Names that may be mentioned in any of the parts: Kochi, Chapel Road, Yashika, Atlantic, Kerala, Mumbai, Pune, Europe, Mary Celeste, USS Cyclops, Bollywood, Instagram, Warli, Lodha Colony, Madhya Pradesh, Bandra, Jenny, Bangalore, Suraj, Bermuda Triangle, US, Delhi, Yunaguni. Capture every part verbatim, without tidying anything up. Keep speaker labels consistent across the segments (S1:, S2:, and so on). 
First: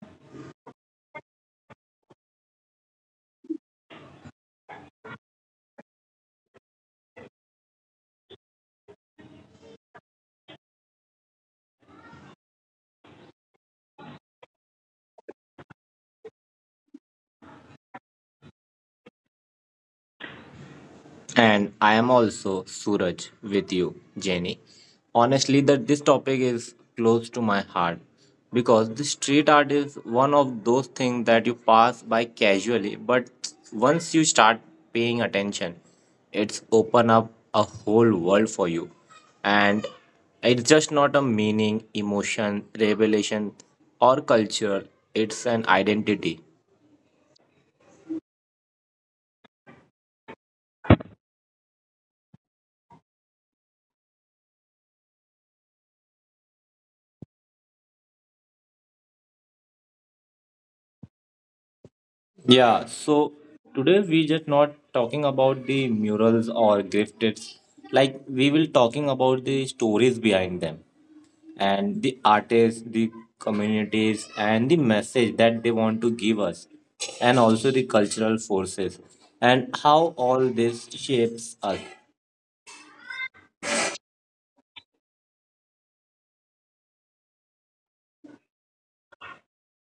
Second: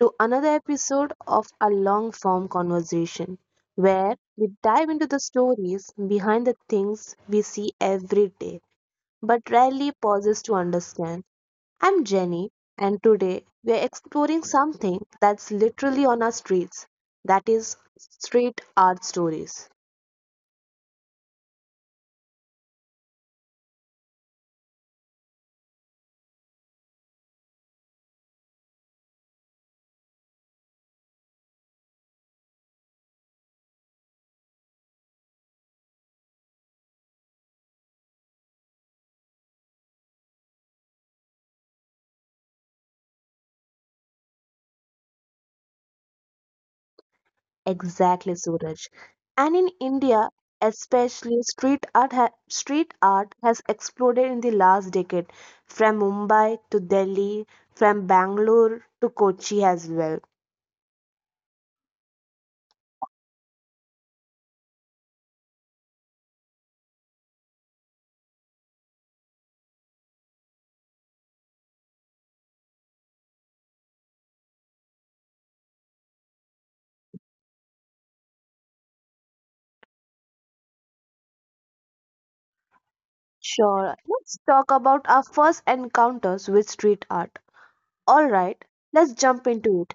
S1: to another episode of a long form conversation where we dive into the stories behind the things we see every day but rarely pauses to understand. I'm Jenny, and today we are exploring something that's literally on our streets that is, street art stories.
S2: And I am also Suraj with you, Jenny. Honestly, that this topic is close to my heart because the street art is one of those things that you pass by casually, but once you start paying attention, it's open up a whole world for you. And it's just not a meaning, emotion, revelation, or culture, it's an identity.
S1: Exactly, Suraj. And in India, especially street art, ha- street art has exploded in the last decade, from Mumbai to Delhi, from Bangalore to Kochi as well.
S2: Yeah, so today we just not talking about the murals or gifts. Like we will talking about the stories behind them and the artists, the communities and the message that they want to give us and also the cultural forces and how all this shapes us.
S1: Sure, let's talk about our first encounters with street art. All right, let's jump into it.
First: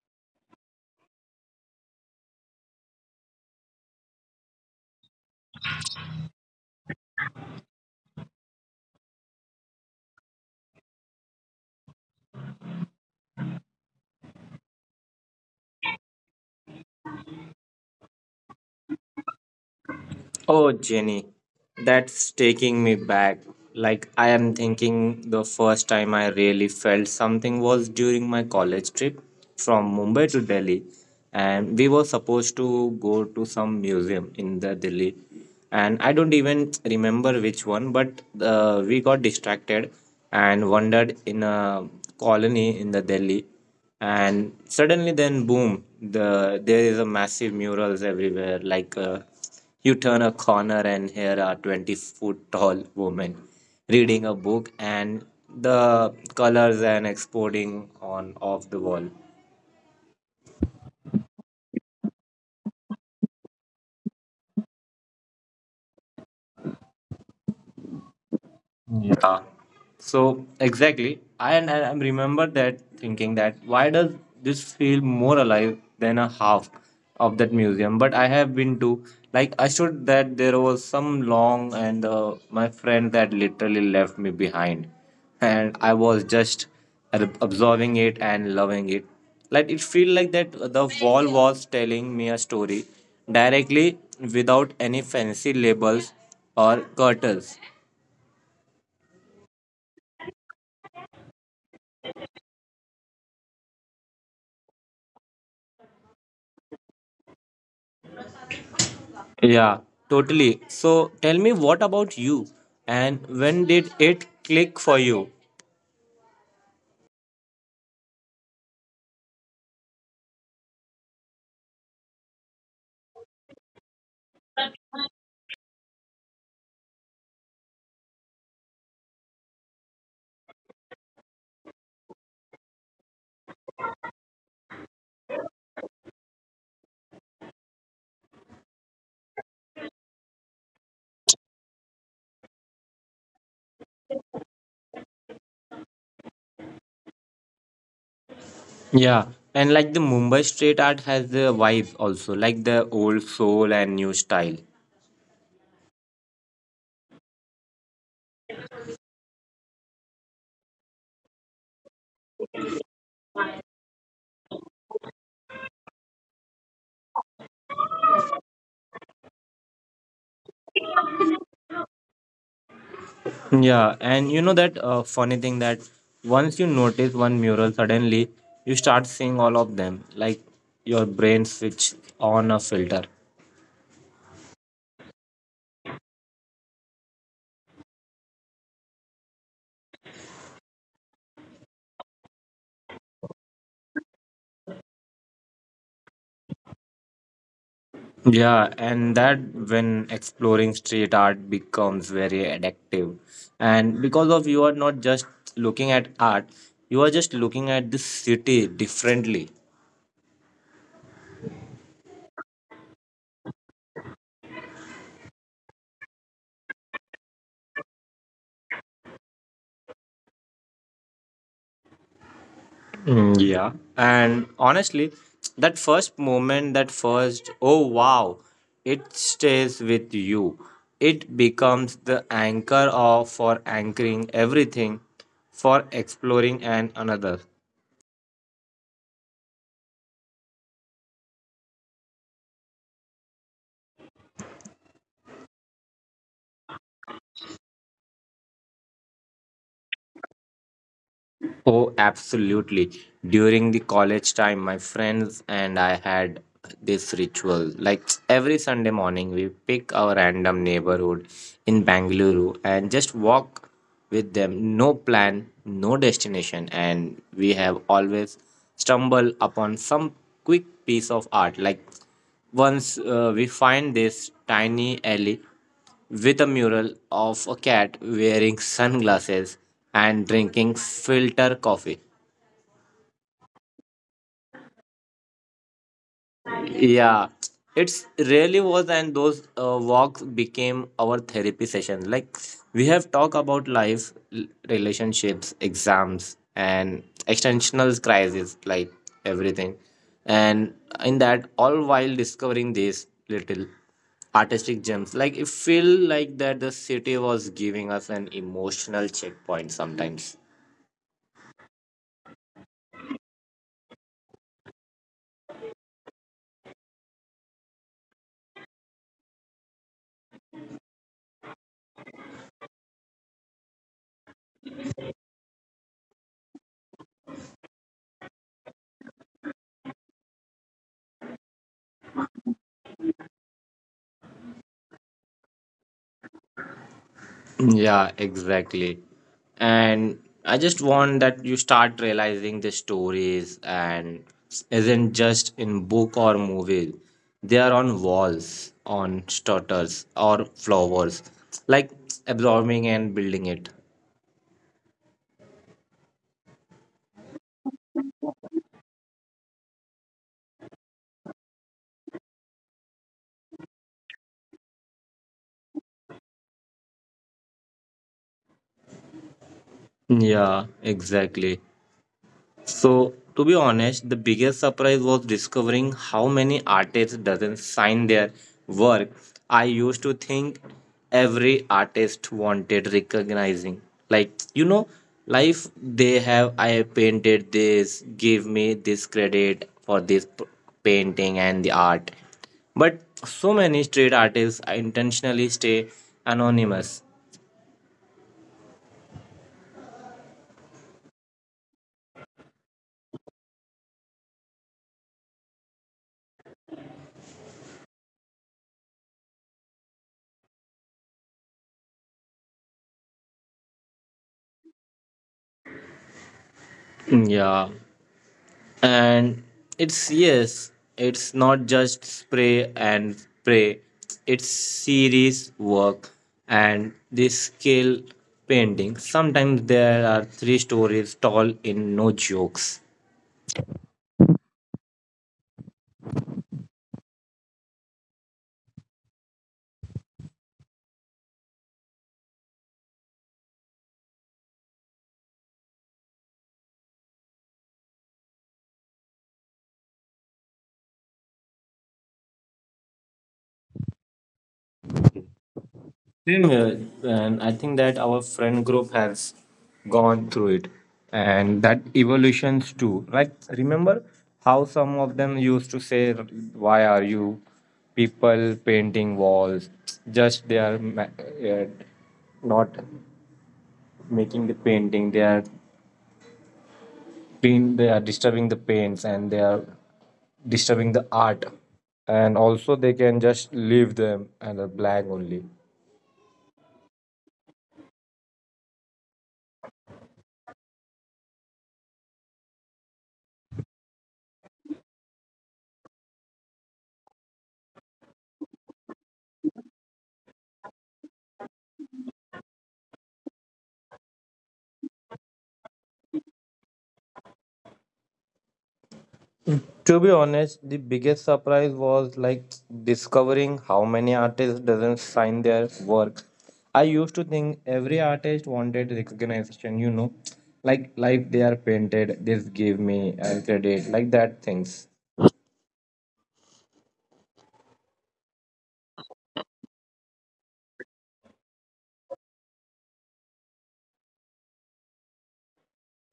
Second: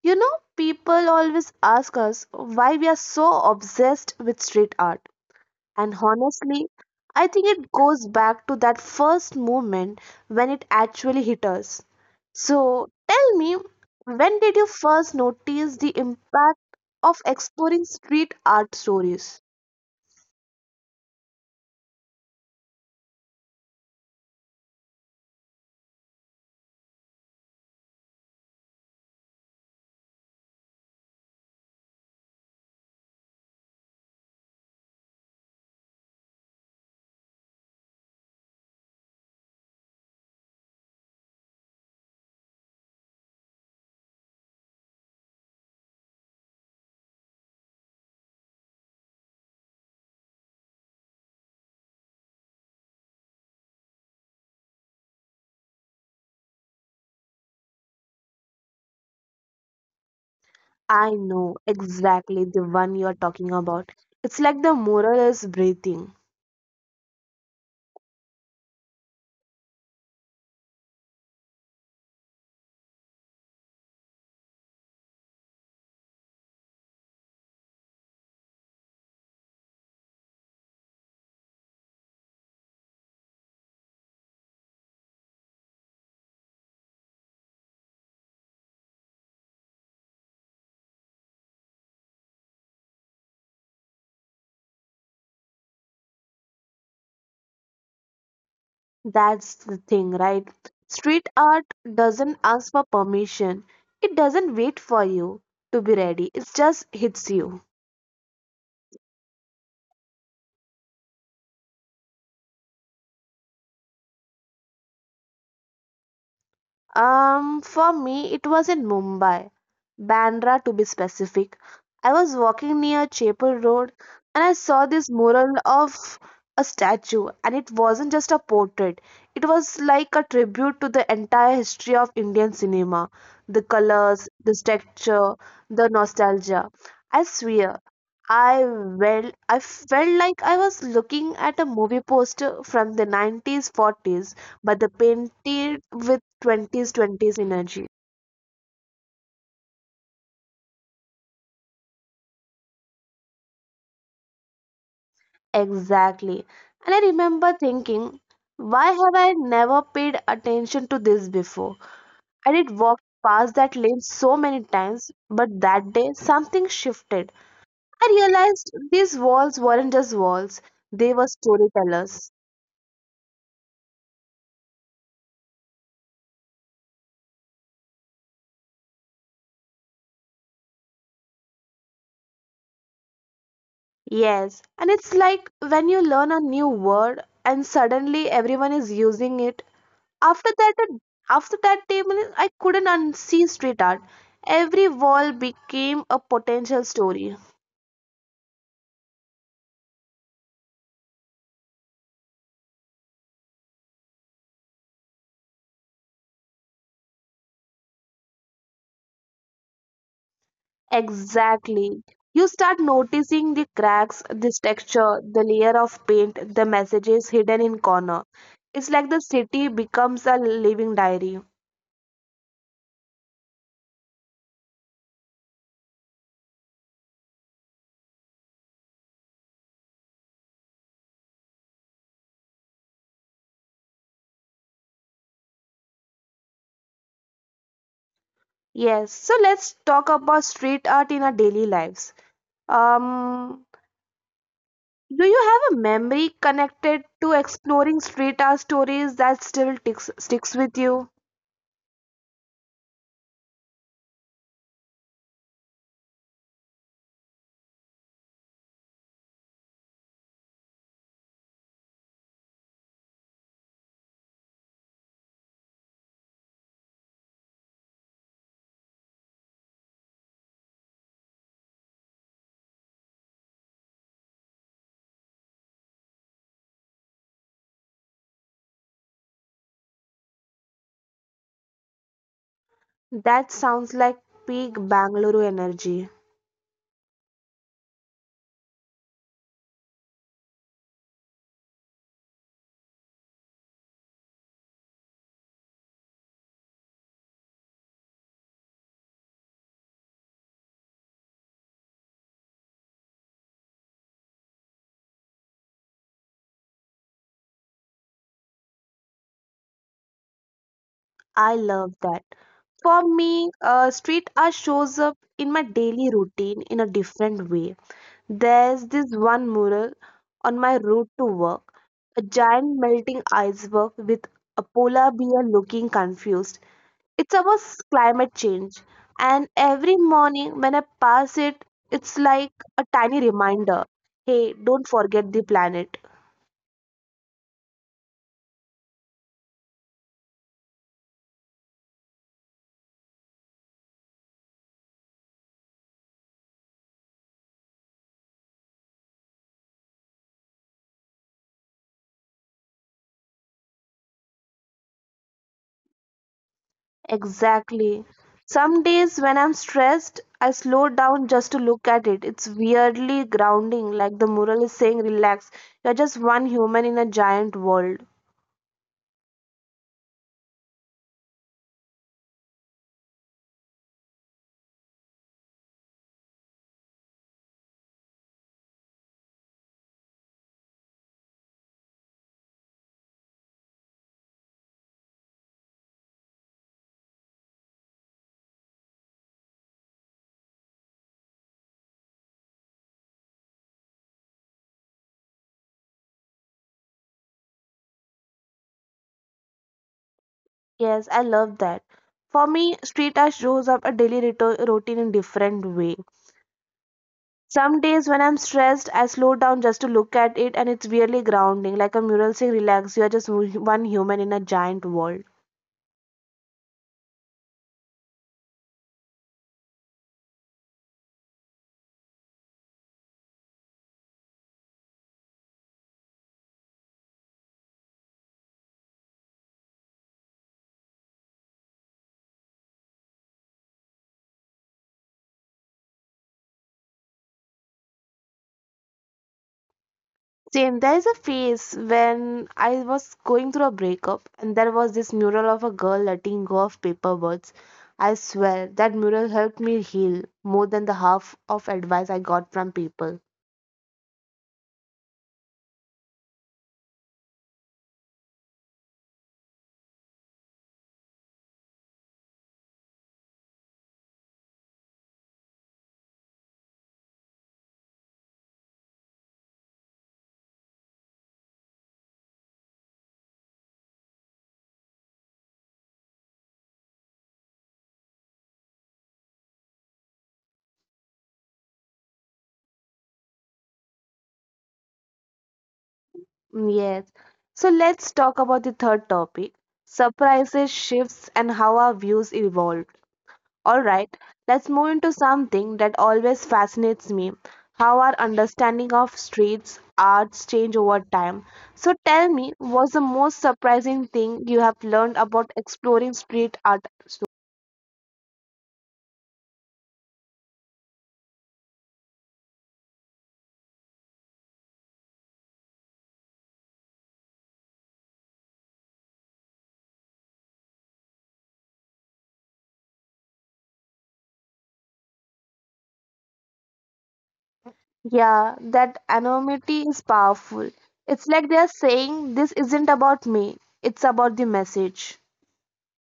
S1: You know, people always ask us why we are so obsessed with street art. And honestly, I think it goes back to that first moment when it actually hit us. So tell me, when did you first notice the impact of exploring street art stories?
S2: Oh, Jenny, that's taking me back. Like, I am thinking the first time I really felt something was during my college trip from Mumbai to Delhi. And we were supposed to go to some museum in the Delhi. And I don't even remember which one, but uh, we got distracted and wandered in a colony in the Delhi. And suddenly, then boom, the there is a massive murals everywhere, like. Uh, you turn a corner, and here are twenty foot tall women reading a book and the colors and exploding on off the wall.
S1: I know exactly the one you're talking about. It's like the mural is breathing.
S2: Yeah. So exactly, I and I am remember that thinking that why does this feel more alive than a half of that museum? But I have been to like I should that there was some long and uh, my friend that literally left me behind, and I was just ab- absorbing it and loving it. Like it feel like that the wall was telling me a story directly without any fancy labels or curtains.
S1: That's the thing, right? Street art doesn't ask for permission, it doesn't wait for you to be ready, it just hits you.
S2: Yeah, totally. So tell me what about you and when did it click for you?
S1: Um, for me, it was in Mumbai, Bandra to be specific. I was walking near Chapel Road and I saw this mural of a statue, and it wasn't just a portrait, it was like a tribute to the entire history of Indian cinema the colors, the texture, the nostalgia. I swear, I well, I felt like I was looking at a movie poster from the nineties, forties, but the painted with twenties, twenties energy.
S2: Yeah, and like the Mumbai street art has the vibe also, like the old soul and new style.
S1: Exactly. And I remember thinking, why have I never paid attention to this before? I did walk past that lane so many times, but that day something shifted. I realized these walls weren't just walls, they were storytellers.
S2: Yeah, and you know that uh, funny thing that once you notice one mural, suddenly you start seeing all of them, like your brain switch on a filter.
S1: Yes, and it's like when you learn a new word and suddenly everyone is using it. After that, uh, after that table, I couldn't unsee street art. Every wall became a potential story.
S2: Yeah, and that when exploring street art becomes very addictive. And because of you are not just looking at art, you are just looking at the city differently.
S1: Exactly. You start noticing the cracks, this texture, the layer of paint, the messages hidden in corner. It's like the city becomes a living diary.
S2: Mm, yeah. And honestly, that first moment, that first, oh wow, it stays with you. It becomes the anchor of for anchoring everything, for exploring and another.
S1: Yes, so let's talk about street art in our daily lives. Um, Do you have a memory connected to exploring street art stories that still ticks, sticks with you?
S2: Oh, absolutely. During the college time, my friends and I had this ritual. Like every Sunday morning, we pick our random neighborhood in Bangalore and just walk with them. No plan, no destination. And we have always stumbled upon some quick piece of art. Like once uh, we find this tiny alley with a mural of a cat wearing sunglasses and drinking filter coffee.
S1: That sounds like peak Bangalore energy.
S2: Yeah, it's really was. And those uh, walks became our therapy session, like we have talked about life, l- relationships, exams, and existential crisis, like everything. And in that, all while discovering these little artistic gems, like it feel like that the city was giving us an emotional checkpoint sometimes.
S1: I love that. For me, uh, street art shows up in my daily routine in a different way. There's this one mural on my route to work, a giant melting iceberg with a polar bear looking confused. It's about climate change, and every morning when I pass it, it's like a tiny reminder hey, don't forget the planet.
S2: Yeah, exactly. And I just want that you start realizing the stories and isn't just in book or movie. They are on walls, on stutters or flowers, like absorbing and building it.
S1: Exactly. Some days when I'm stressed, I slow down just to look at it. It's weirdly grounding, like the mural is saying, relax, you're just one human in a giant world.
S2: Yeah, exactly. So, to be honest, the biggest surprise was discovering how many artists doesn't sign their work. I used to think every artist wanted recognizing. Like, you know, life they have I painted this, give me this credit for this p- painting and the art. But so many street artists intentionally stay anonymous.
S1: Yes, I love that. For me, street art shows up a daily rito- routine in different way. Some days when I'm stressed, I slow down just to look at it, and it's really grounding, like a mural saying, "Relax, you are just mu- one human in a giant world."
S2: Mm, yeah. And it's, yes, it's not just spray and pray. It's serious work, and this scale painting sometimes there are three stories tall in no jokes.
S1: Same. There is a phase when I was going through a breakup, and there was this mural of a girl letting go of paper words. I swear that mural helped me heal more than the half of advice I got from people.
S2: Same here, and I think that our friend group has gone through it, and that evolutions too. Like remember how some of them used to say, "Why are you people painting walls? Just they are ma- uh, not making the painting. They are paint. They are disturbing the paints, and they are disturbing the art." And also, they can just leave them and a blank only.
S1: Mm, yes. So let's talk about the third topic surprises, shifts, and how our views evolved. All right, let's move into something that always fascinates me how our understanding of streets, arts change over time. So tell me, what's the most surprising thing you have learned about exploring street art so
S2: To be honest, the biggest surprise was like discovering how many artists doesn't sign their work. I used to think every artist wanted recognition, you know, like like they are painted, this give me a credit, like that things.
S1: yeah, that anonymity is powerful. It's like they're saying, this isn't about me, it's about the message.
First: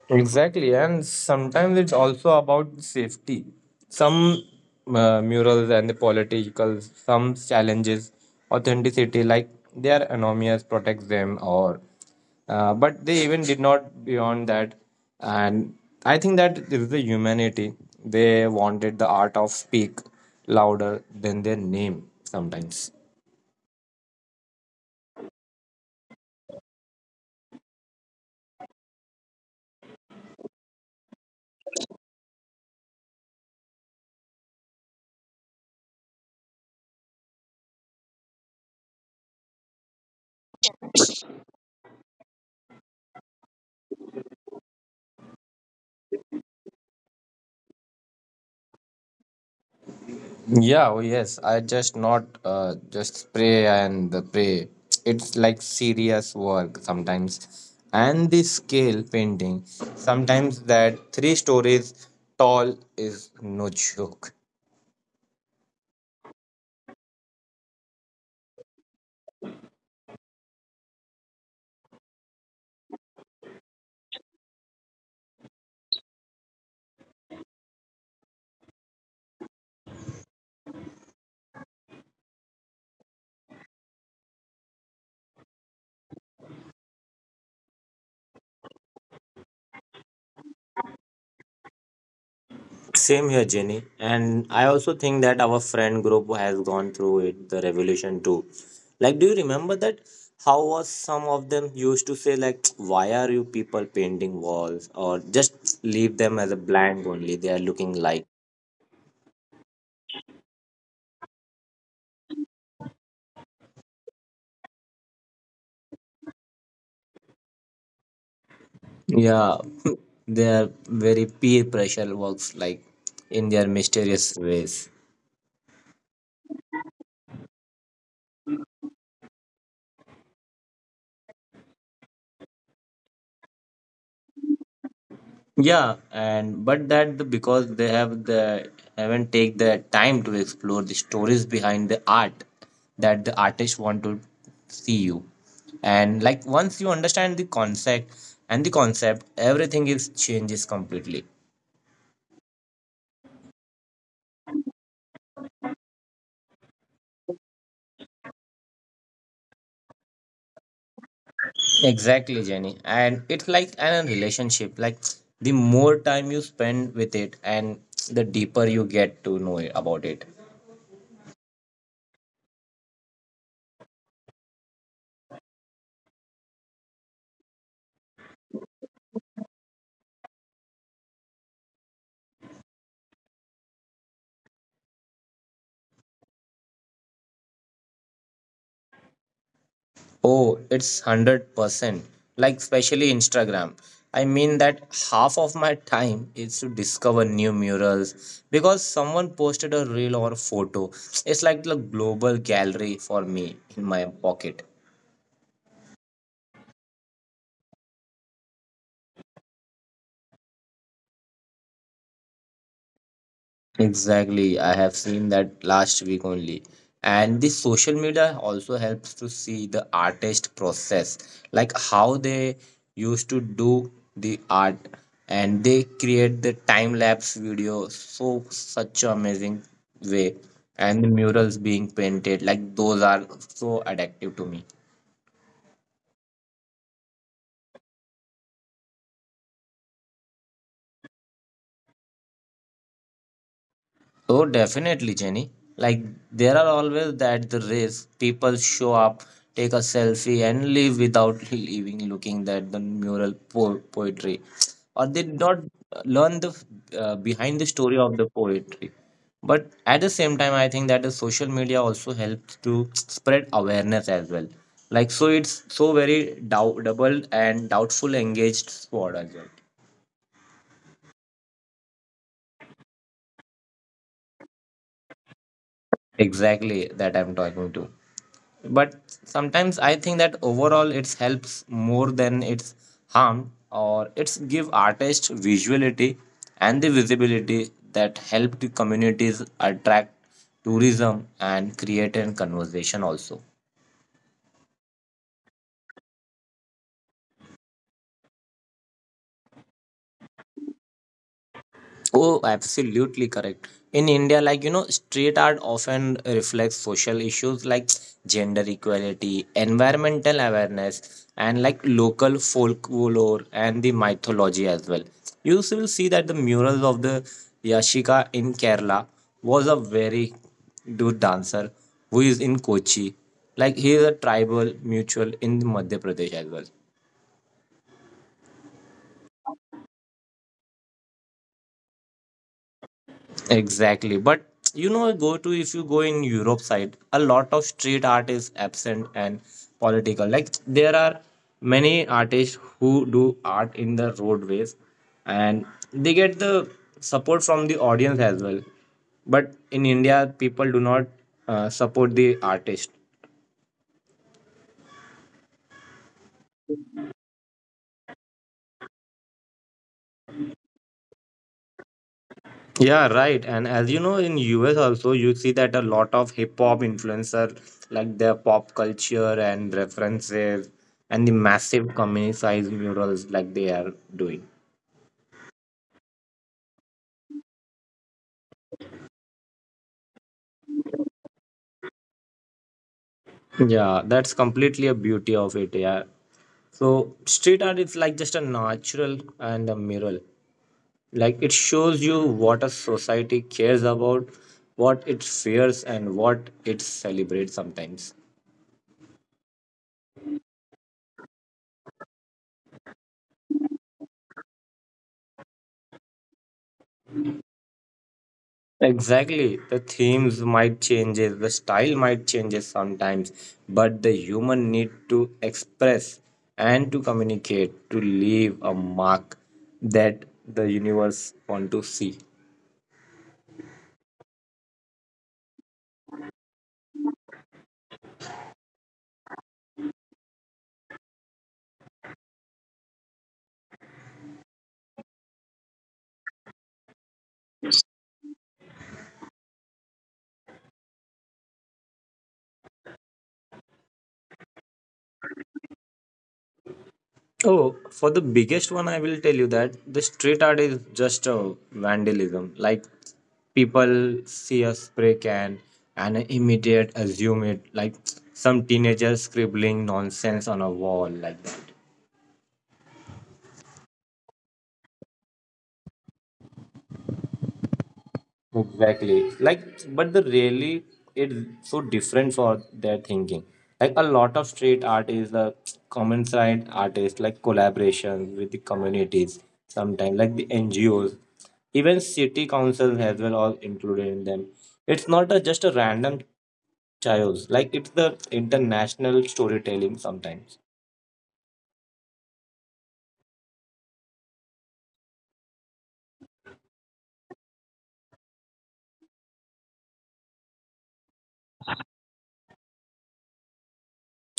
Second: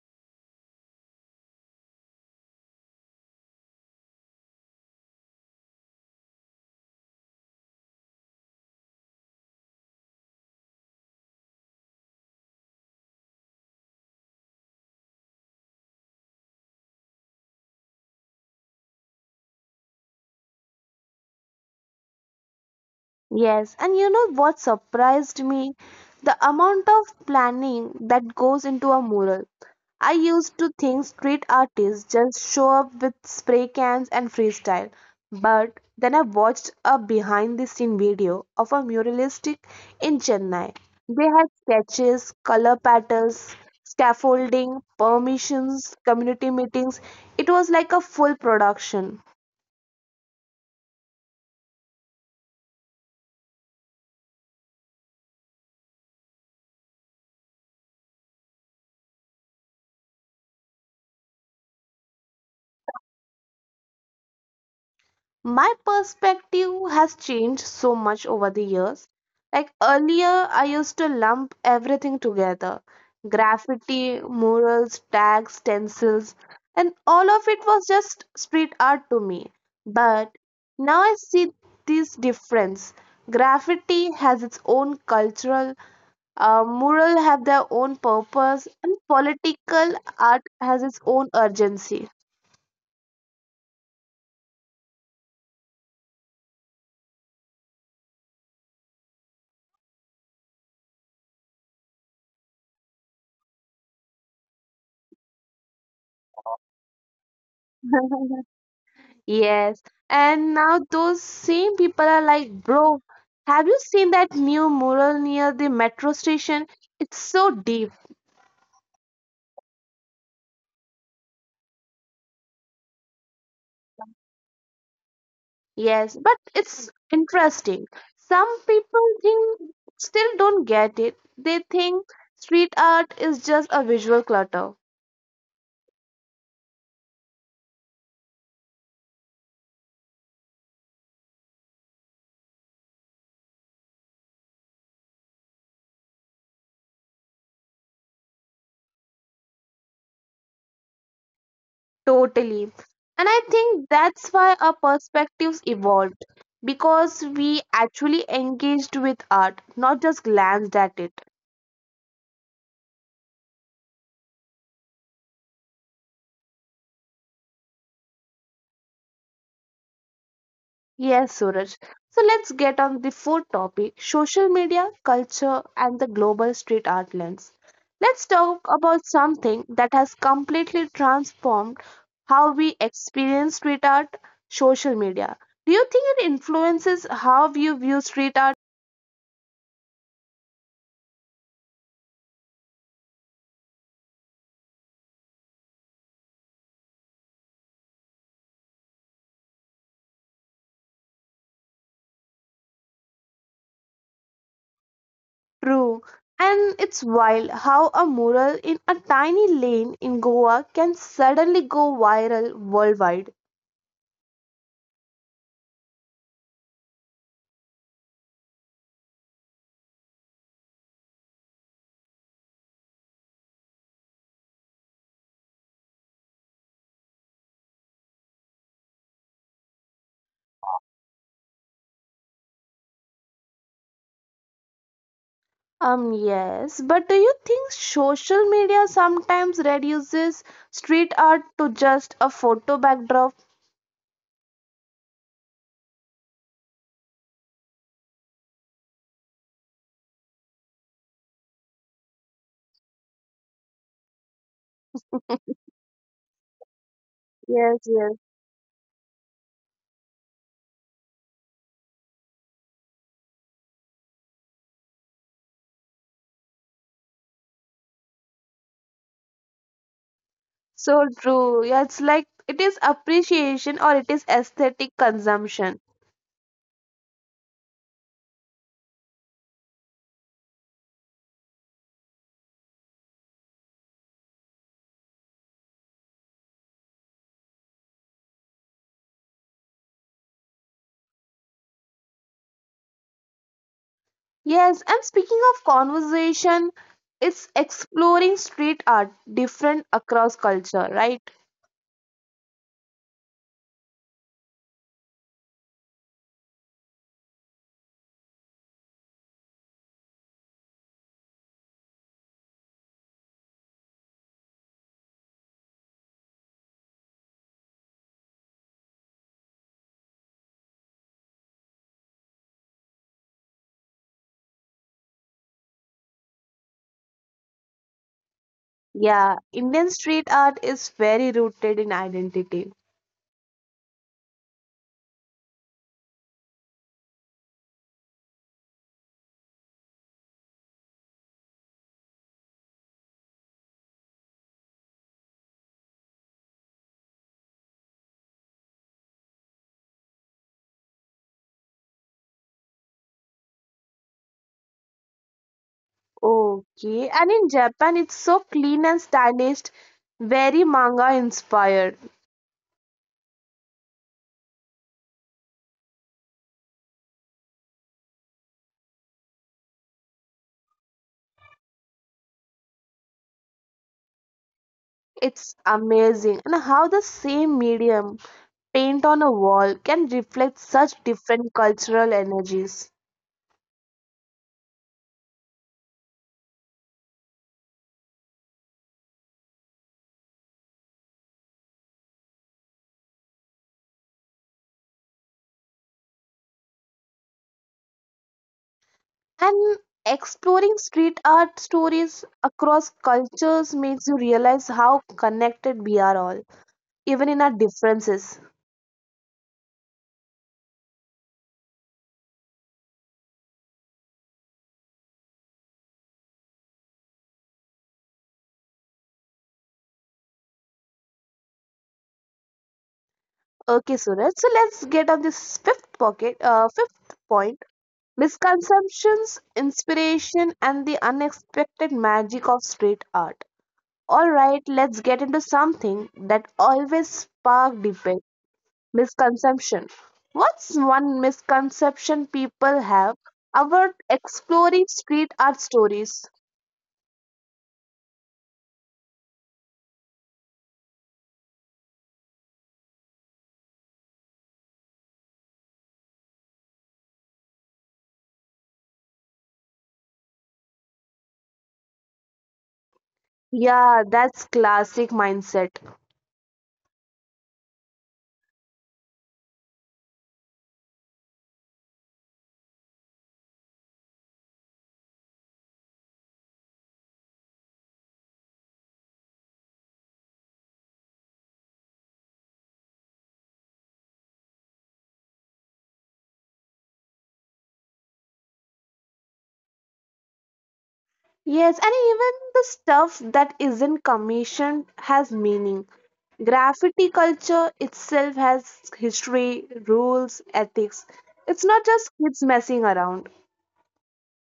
S2: Exactly, and sometimes it's also about safety. Some uh, murals and the political, some challenges authenticity, like their anonymous protects them, or uh, but they even did not beyond that. And I think that is the humanity. They wanted the art of speak louder than their name sometimes.
S1: Yes, and you know what surprised me? The amount of planning that goes into a mural. I used to think street artists just show up with spray cans and freestyle. But then I watched a behind the scene video of a muralistic in Chennai. They had sketches, color patterns, scaffolding, permissions, community meetings. It was like a full production.
S2: Yeah, oh yes. I just not uh, just pray and the pray. It's like serious work sometimes. And the scale painting, sometimes that three stories tall is no joke.
S1: My perspective has changed so much over the years. Like earlier, I used to lump everything together graffiti, murals, tags, stencils, and all of it was just street art to me. But now I see this difference. Graffiti has its own cultural, uh, mural have their own purpose, and political art has its own urgency.
S2: Same here, Jenny. And I also think that our friend group has gone through it, the revolution too. Like, do you remember that? How was some of them used to say like, why are you people painting walls or just leave them as a blank only? They are looking like.
S1: Yes, and now those same people are like, bro, have you seen that new mural near the metro station? It's so deep.
S2: Yeah, their very peer pressure works like in their mysterious ways.
S1: Yes, but it's interesting. Some people think still don't get it. They think street art is just a visual clutter.
S2: Yeah, and but that the, because they have the haven't take the time to explore the stories behind the art that the artists want to see you. And like once you understand the concept and the concept, everything is changes completely.
S1: Totally. And I think that's why our perspectives evolved because we actually engaged with art, not just glanced at it.
S2: Exactly, Jenny. And it's like an relationship. Like the more time you spend with it and the deeper you get to know it- about it.
S1: Yes, Suraj. So let's get on the fourth topic social media, culture, and the global street art lens. Let's talk about something that has completely transformed how we experience street art social media. Do you think it influences how you view street art?
S2: Oh, it's one hundred percent. Like especially Instagram. I mean that half of my time is to discover new murals because someone posted a reel or a photo. It's like the global gallery for me in my pocket.
S1: True. And it's wild how a mural in a tiny lane in Goa can suddenly go viral worldwide.
S2: Exactly. I have seen that last week only. And the social media also helps to see the artist process, like how they used to do the art, and they create the time lapse video, so such a amazing way, and the murals being painted, like those are so addictive to me.
S1: Um, yes, but do you think social media sometimes reduces street art to just a photo backdrop?
S2: Oh, definitely, Jenny. Like, there are always that the race. People show up, take a selfie, and leave without leaving looking at the mural po- poetry. Or they not uh, learn the uh, behind the
S1: Yes,
S2: story
S1: yes.
S2: of the poetry. But at the same time, I think that the social media also helps to spread awareness as well. Like, so it's so very dou double and doubtful engaged squad as well.
S1: So true. Yeah, it's like it is appreciation or it is aesthetic consumption.
S2: Exactly that I'm talking to. But sometimes I think that overall it helps more than it's harm, or it's give artists visuality and the visibility that help the communities attract tourism and create a conversation also.
S1: Yes, and speaking of conversation, it's exploring street art different across culture, right?
S2: Oh, absolutely correct. In India, like, you know, street art often reflects social issues like gender equality, environmental awareness, and like local folklore and the mythology as well. You s- will see that the murals of the Yashika in Kerala was a very good dancer who is in Kochi. Like, he is a tribal mutual in Madhya Pradesh as well.
S1: Yeah, Indian street art is very rooted in identity.
S2: Exactly. But you know, go to if you go in Europe side, a lot of street art is absent and political. Like there are many artists who do art in the roadways and they get the support from the audience as well. But in India, people do not uh, support the artist.
S1: Okay, and in Japan, it's so clean and stylish, very manga inspired.
S2: Yeah, right. And as you know, in U S also, you see that a lot of hip hop influencer, like their pop culture and references, and the massive community size murals like they are doing.
S1: It's amazing, and how the same medium, paint on a wall, can reflect such different cultural energies.
S2: Yeah, that's completely a beauty of it. Yeah. So street art is like just a natural and a mural. Like it shows you what a society cares about, what it fears, and what it celebrates sometimes.
S1: And exploring street art stories across cultures makes you realize how connected we are all, even in our differences.
S2: Exactly. The themes might change, the style might change sometimes, but the human need to express and to communicate to leave a mark that the universe want to see.
S1: Okay, Suraj, so let's get on this fifth pocket, uh, fifth point. Misconceptions, inspiration, and the unexpected magic of street art. Alright, let's get into something that always spark debate misconception. What's one misconception people have about exploring street art stories?
S2: Oh, for the biggest one, I will tell you that the street art is just a vandalism. Like people see a spray can and immediate assume it. Like some teenager scribbling nonsense on a wall like that.
S1: Yeah, that's classic mindset.
S2: Exactly. Like, but the really it's so different for their thinking. Like a lot of street art is a common side artist, like collaboration with the communities sometimes, like the N G Os, even city councils as well are included in them. It's not a, just a random chaos. Like it's the international storytelling sometimes.
S1: Yes, and even the stuff that isn't commissioned has meaning. Graffiti culture itself has history, rules, ethics. It's not just kids messing around.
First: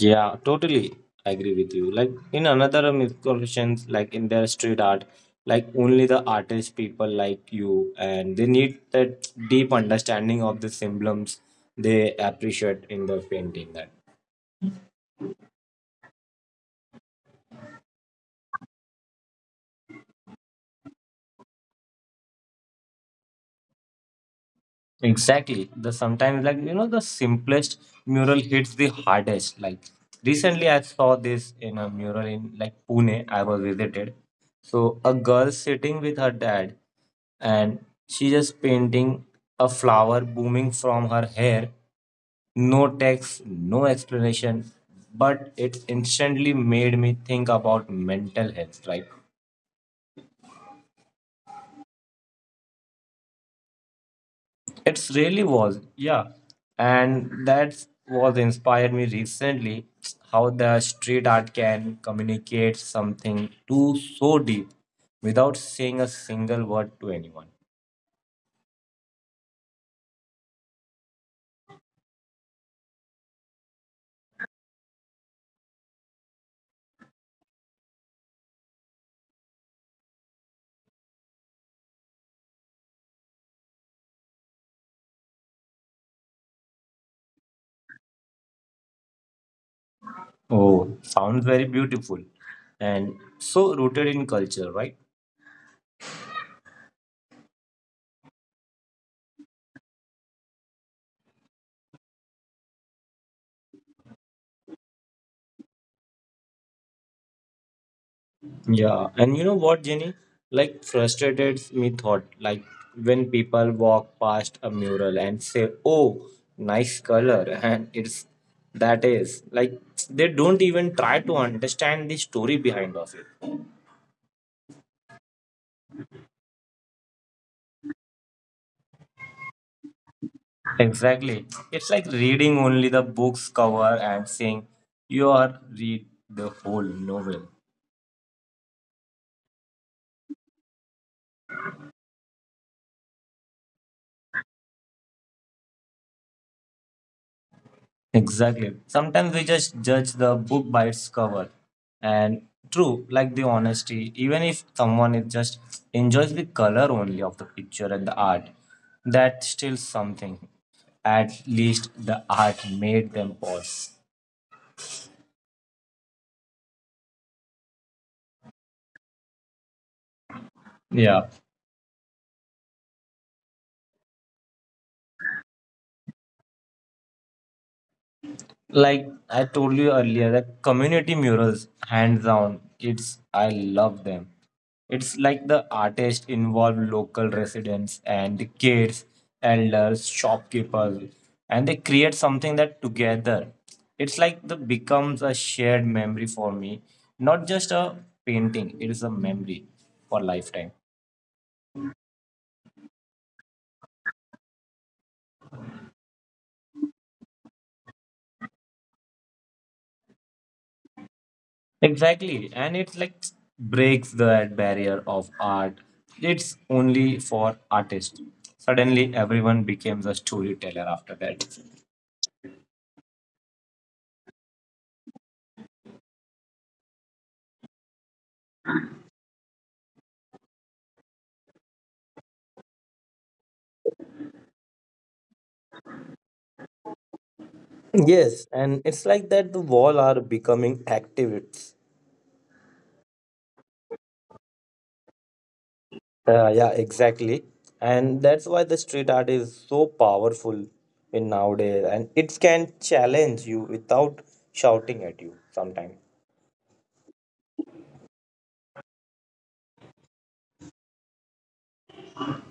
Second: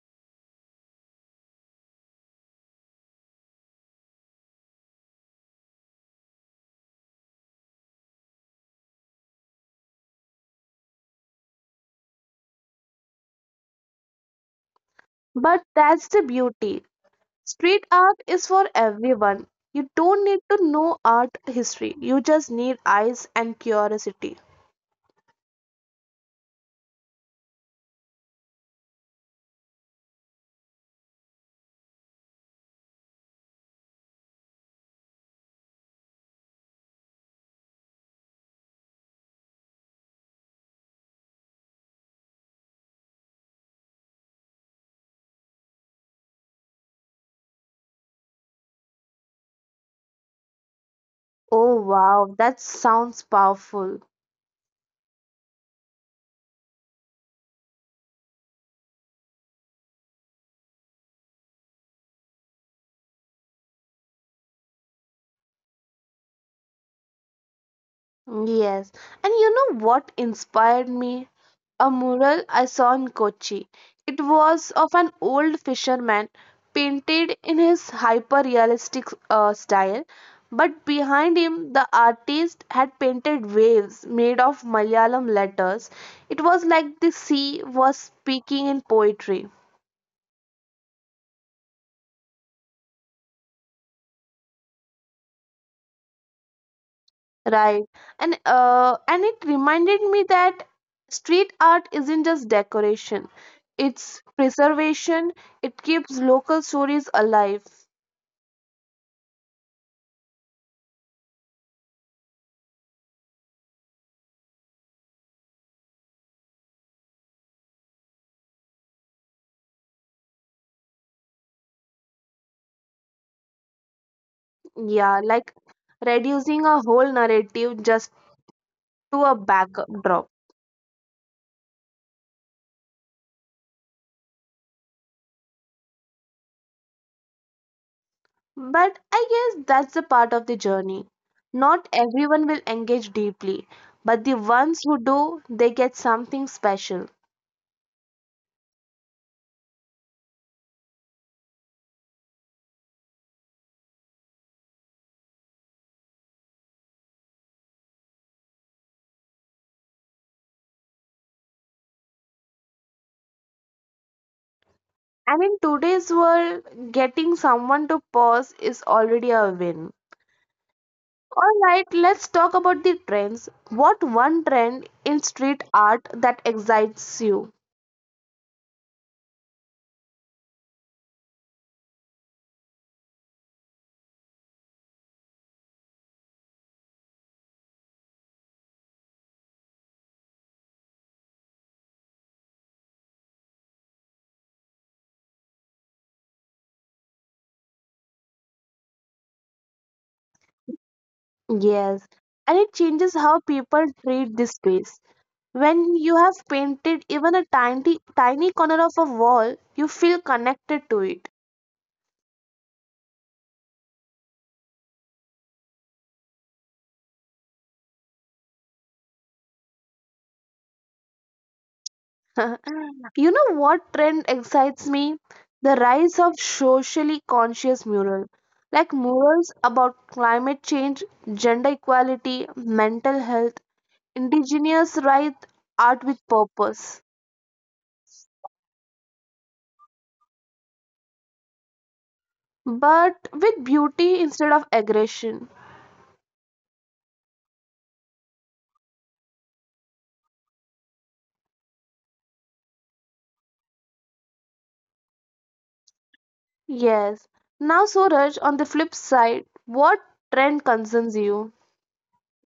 S2: Yeah, totally agree with you. Like in another misconceptions, like in their street art, like only the artist people like you, and they need that deep understanding of the symbols they appreciate in the painting. That
S1: But that's the beauty. Street art is for everyone. You don't need to know art history, you just need eyes and curiosity.
S2: exactly the sometimes, like you know the simplest mural hits the hardest. Like recently, I saw this in a mural in like Pune. I was visited. So a girl sitting with her dad and she just painting a flower booming from her hair. No text, no explanation, but it instantly made me think about mental health, right?
S1: Oh wow, that sounds powerful.
S2: It really was, yeah. And that's what inspired me recently how the street art can communicate something too so deep without saying a single word to anyone.
S1: Yes, and you know what inspired me? A mural I saw in Kochi. It was of an old fisherman painted in his hyper realistic uh, style, but behind him, the artist had painted waves made of Malayalam letters. It was like the sea was speaking in poetry.
S2: Oh, sounds very beautiful and so rooted in culture, right?
S1: Right. And uh, and it reminded me that street art isn't just decoration. It's preservation. It keeps local stories alive.
S2: Yeah, and you know what, Jenny? Like frustrated me thought, like when people walk past a mural and say, "Oh, nice color," and it's that is like they don't even try to understand the story behind of it.
S1: Yeah, like reducing a whole narrative just to a backdrop.
S2: Exactly, it's like reading only the book's cover and saying, "You are read the whole novel."
S1: But I guess that's a part of the journey. Not everyone will engage deeply, but the ones who do, they get something special.
S2: Exactly. Sometimes we just judge the book by its cover. And true, like the honesty, even if someone is just enjoys the color only of the picture and the art, that's still something. At least the art made them pause.
S1: And in today's world, getting someone to pause is already a win.
S2: Yeah.
S1: All right, let's talk about the trends. What one trend in street art that excites you?
S2: Like I told you earlier, the community murals, hands down, it's I love them. It's like the artists involve local residents and the kids, elders, shopkeepers, and they create something that together. It's like the becomes a shared memory for me, not just a painting. It is a memory for lifetime.
S1: Yes, and it changes how people treat this space. When you have painted even a tiny tiny corner of a wall, you feel connected to it.
S2: Exactly, and it like breaks that barrier of art. It's only for artists. Suddenly, everyone becomes a storyteller after that.
S1: You know what trend excites me? The rise of socially conscious mural, like murals about climate change, gender equality, mental health, Indigenous write art with purpose,
S2: Yes, and it's like that the wall are becoming activists.
S1: but with beauty instead of aggression.
S2: Uh, yeah, exactly. And that's why the street art is so powerful in nowadays, and it can challenge you without shouting at you sometimes.
S1: Yes. Now, Suraj, on the flip side, what trend concerns you?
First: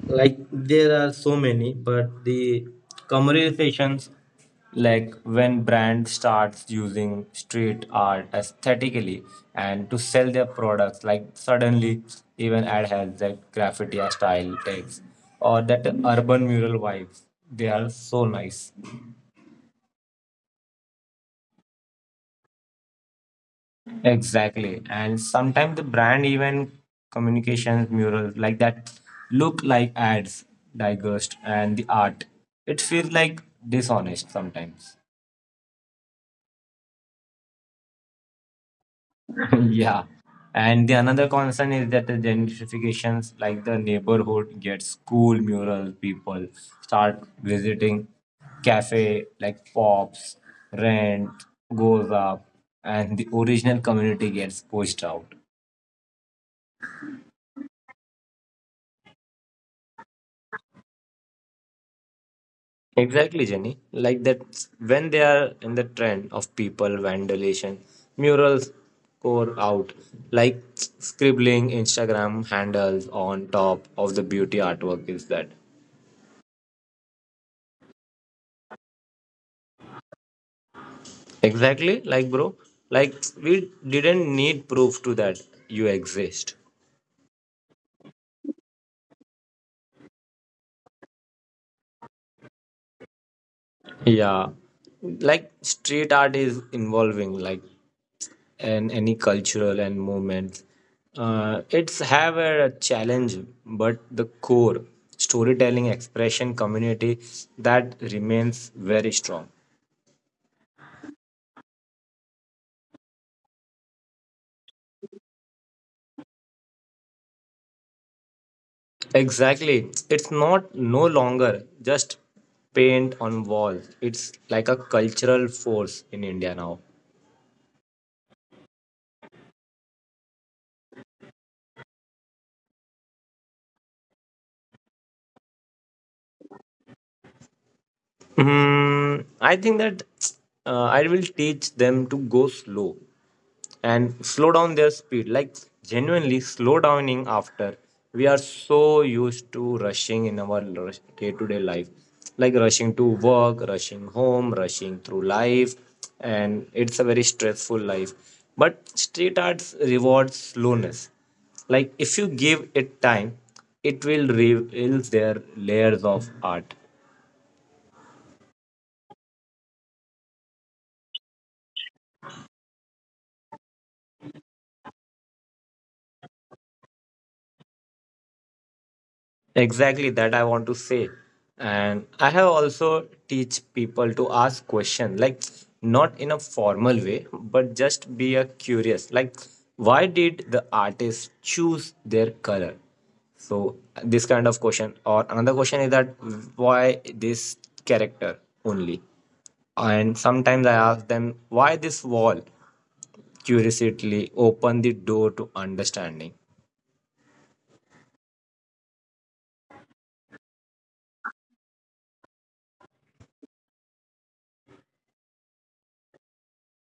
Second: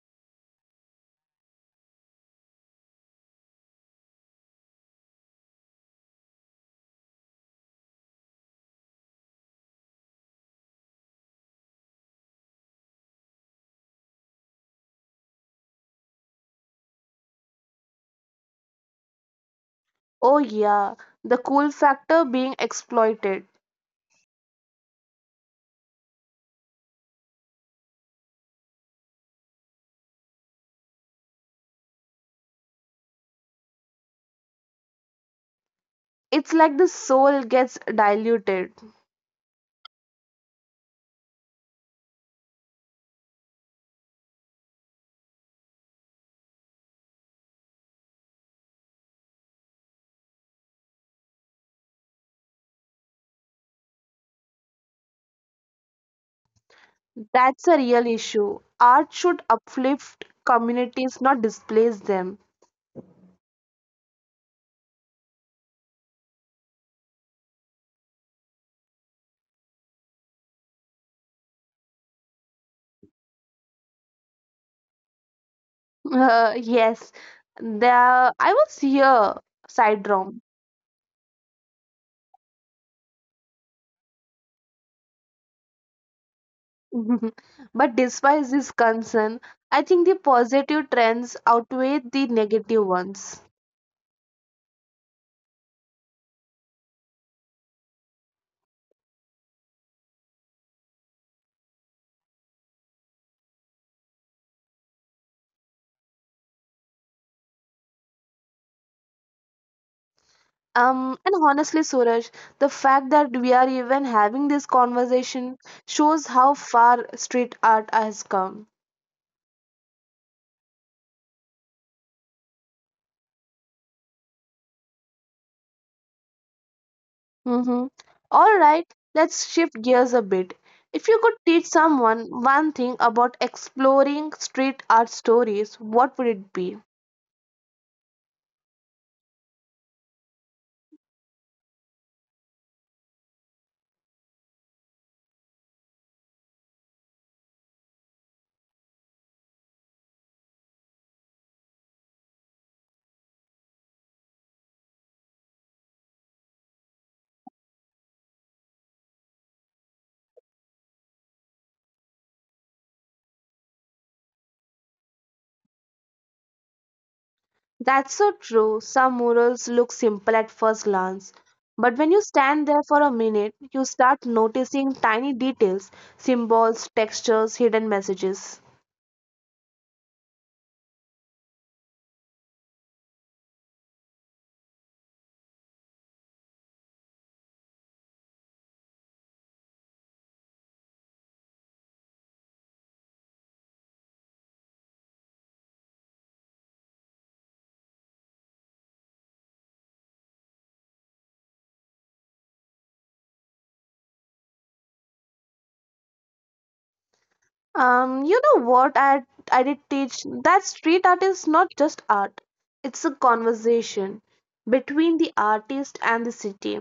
S2: Like there are so many but the commercializations, like when brand starts using street art aesthetically and to sell their products, like suddenly even ad has that graffiti style text or that urban mural vibes, they are so nice.
S1: Oh, yeah, the cool factor being exploited.
S2: Exactly, and sometimes the brand even communications murals like that look like ads digest and the art, it feels like dishonest sometimes.
S1: It's like the soul gets diluted.
S2: Yeah. And the another concern is that the gentrifications, like the neighborhood gets school murals, people start visiting cafe like pops, rent goes up, and the original community gets pushed out.
S1: That's a real issue. Art should uplift communities, not displace them.
S2: Exactly, Jenny. Like that, when they are in the trend of people vandalization, murals pour out, like scribbling Instagram handles on top of the beauty artwork is that.
S1: Uh, yes, there. I was here, Sidrom.
S2: Exactly, like bro, like we didn't need proof to that you exist.
S1: Mhm. But despite this concern, I think the positive trends outweigh the negative ones.
S2: Yeah, like street art is involving like and any cultural and movements. Uh, it's have a challenge, but the core storytelling, expression, community, that remains very strong.
S1: Um, and honestly, Suraj, the fact that we are even having this conversation shows how far street art has come.
S2: Exactly, it's not no longer just paint on walls. It's like a cultural force in India now.
S1: Mm-hmm. All right, let's shift gears a bit. If you could teach someone one thing about exploring street art stories, what would it be?
S2: Hmm, I think that uh, I will teach them to go slow and slow down their speed. Like genuinely slow downing after we are so used to rushing in our day to day life, like rushing to work, rushing home, rushing through life, and it's a very stressful life. But street arts rewards slowness. Like if you give it time, it will reveal their layers of art.
S1: That's so true. Some murals look simple at first glance, but when you stand there for a minute, you start noticing tiny details, symbols, textures, hidden messages.
S2: Exactly that I want to say. And I have also teach people to ask question like not in a formal way, but just be a curious. Like why did the artist choose their color? So this kind of question or another question is that why this character only? And sometimes I ask them why this wall curiously open the door to understanding.
S1: Um, you know what I I did teach that street art is not just art. It's a conversation between the artist and the city,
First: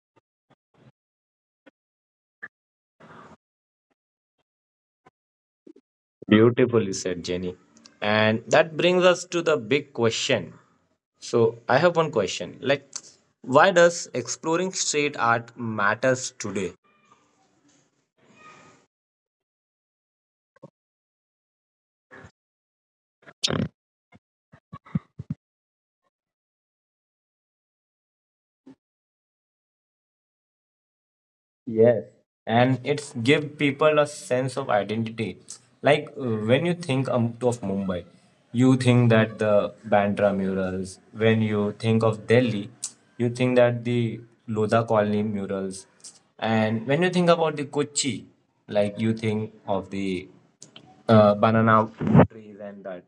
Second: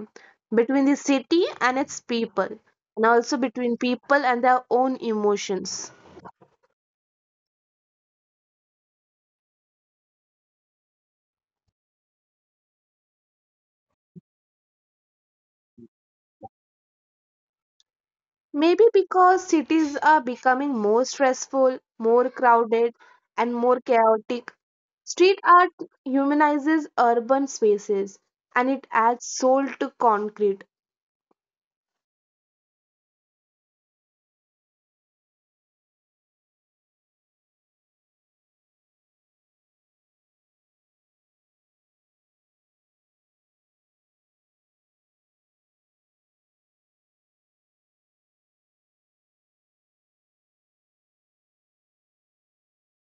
S1: between the city and its people, and also between people and their own emotions.
S2: Beautifully said, Jenny. And that brings us to the big question. So I have one question. Like, why does exploring street art matters today?
S1: Maybe because cities are becoming more stressful, more crowded, and more chaotic. Street art humanizes urban spaces and it adds soul to concrete.
S2: Yes, and it's give people a sense of identity. Like uh, when you think um, of Mumbai, you think that the Bandra murals. When you think of Delhi, you think that the Lodha Colony murals. And when you think about the Kochi, like you think of the uh, banana trees and that.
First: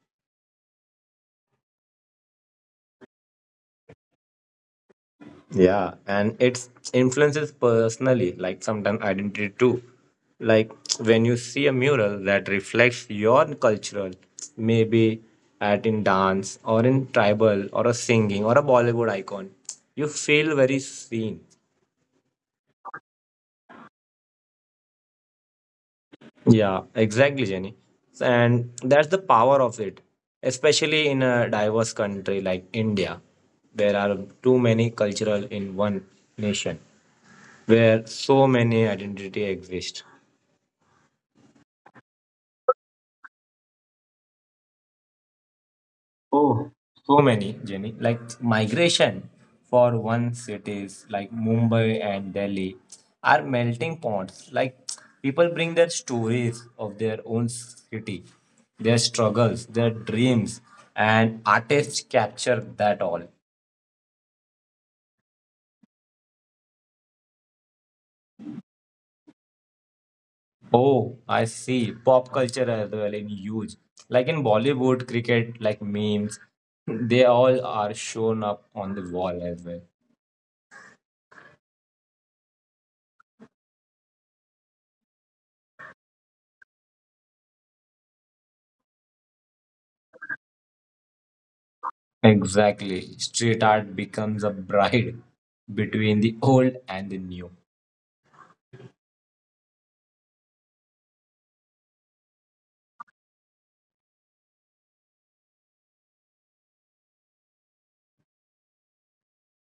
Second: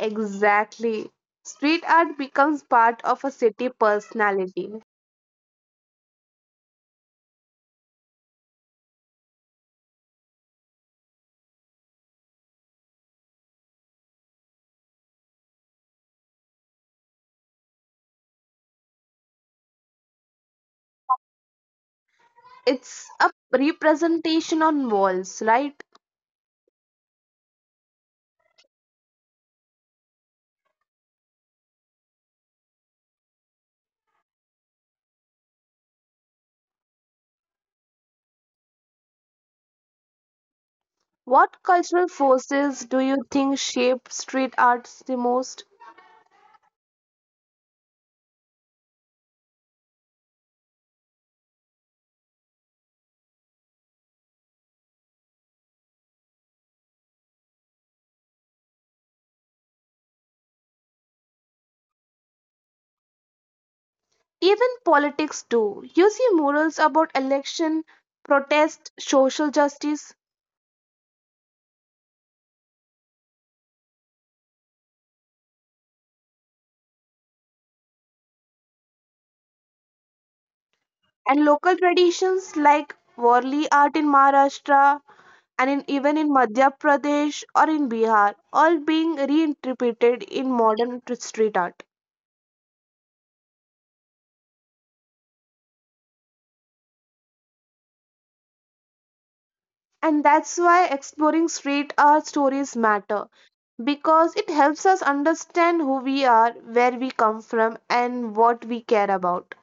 S1: Exactly. Street art becomes part of a city personality.
S2: Yeah, and it's influences personally, like sometimes identity too. Like when you see a mural that reflects your cultural, maybe at in dance or in tribal or a singing or a Bollywood icon, you feel very seen.
S1: It's a representation on walls, right?
S2: Yeah, exactly, Jenny. And that's the power of it, especially in a diverse country like India. There are too many cultural in one nation where so many identity exist.
S1: What cultural forces do you think shape street arts the most?
S2: Oh, so many, Jenny. Like migration, for one cities like Mumbai and Delhi are melting pots. Like people bring their stories of their own city, their struggles, their dreams, and artists capture that all.
S1: Even politics do. You see murals about election, protest, social justice,
S2: Oh, I see. Pop culture as well in huge. Like in Bollywood, cricket, like memes, they all are shown up on the wall as well.
S1: and local traditions like Warli art in Maharashtra and in, even in Madhya Pradesh or in Bihar, all being reinterpreted in modern t- street art.
S2: Exactly. Street art becomes a bride between the old and the new.
S1: And that's why exploring street art stories matter because it helps us understand who we are, where we come from, and what we care about.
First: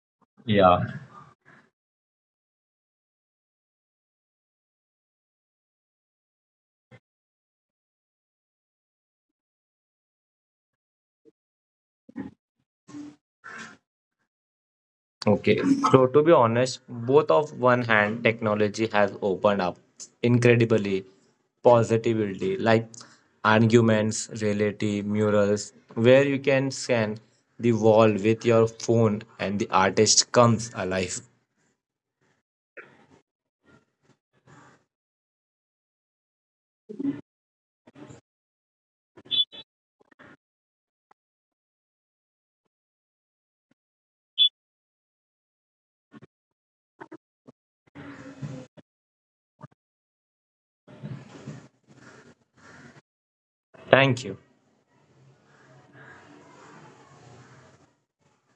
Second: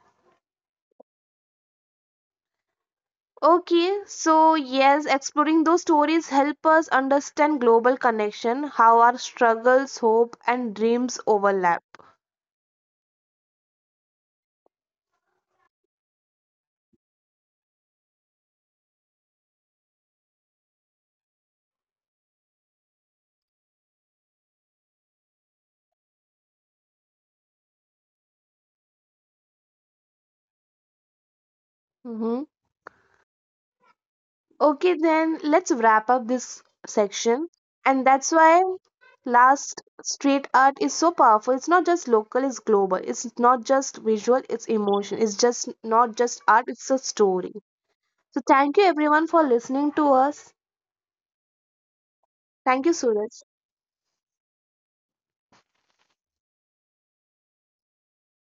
S2: Yeah.
S1: Okay, so yes, exploring those stories help us understand global connection, how our struggles, hope, and dreams overlap.
S2: Okay. So to be honest, both of one hand, technology has opened up incredibly positivity, like arguments, reality, murals, where you can scan the wall with your phone and the artist comes alive.
S1: Mm-hmm. Okay, then let's wrap up this section. And that's why last street art is so powerful. It's not just local, it's global. It's not just visual, it's emotion. It's just not just art, it's a story. So thank you everyone for listening to us. Thank you, Suraj.
S2: Thank you.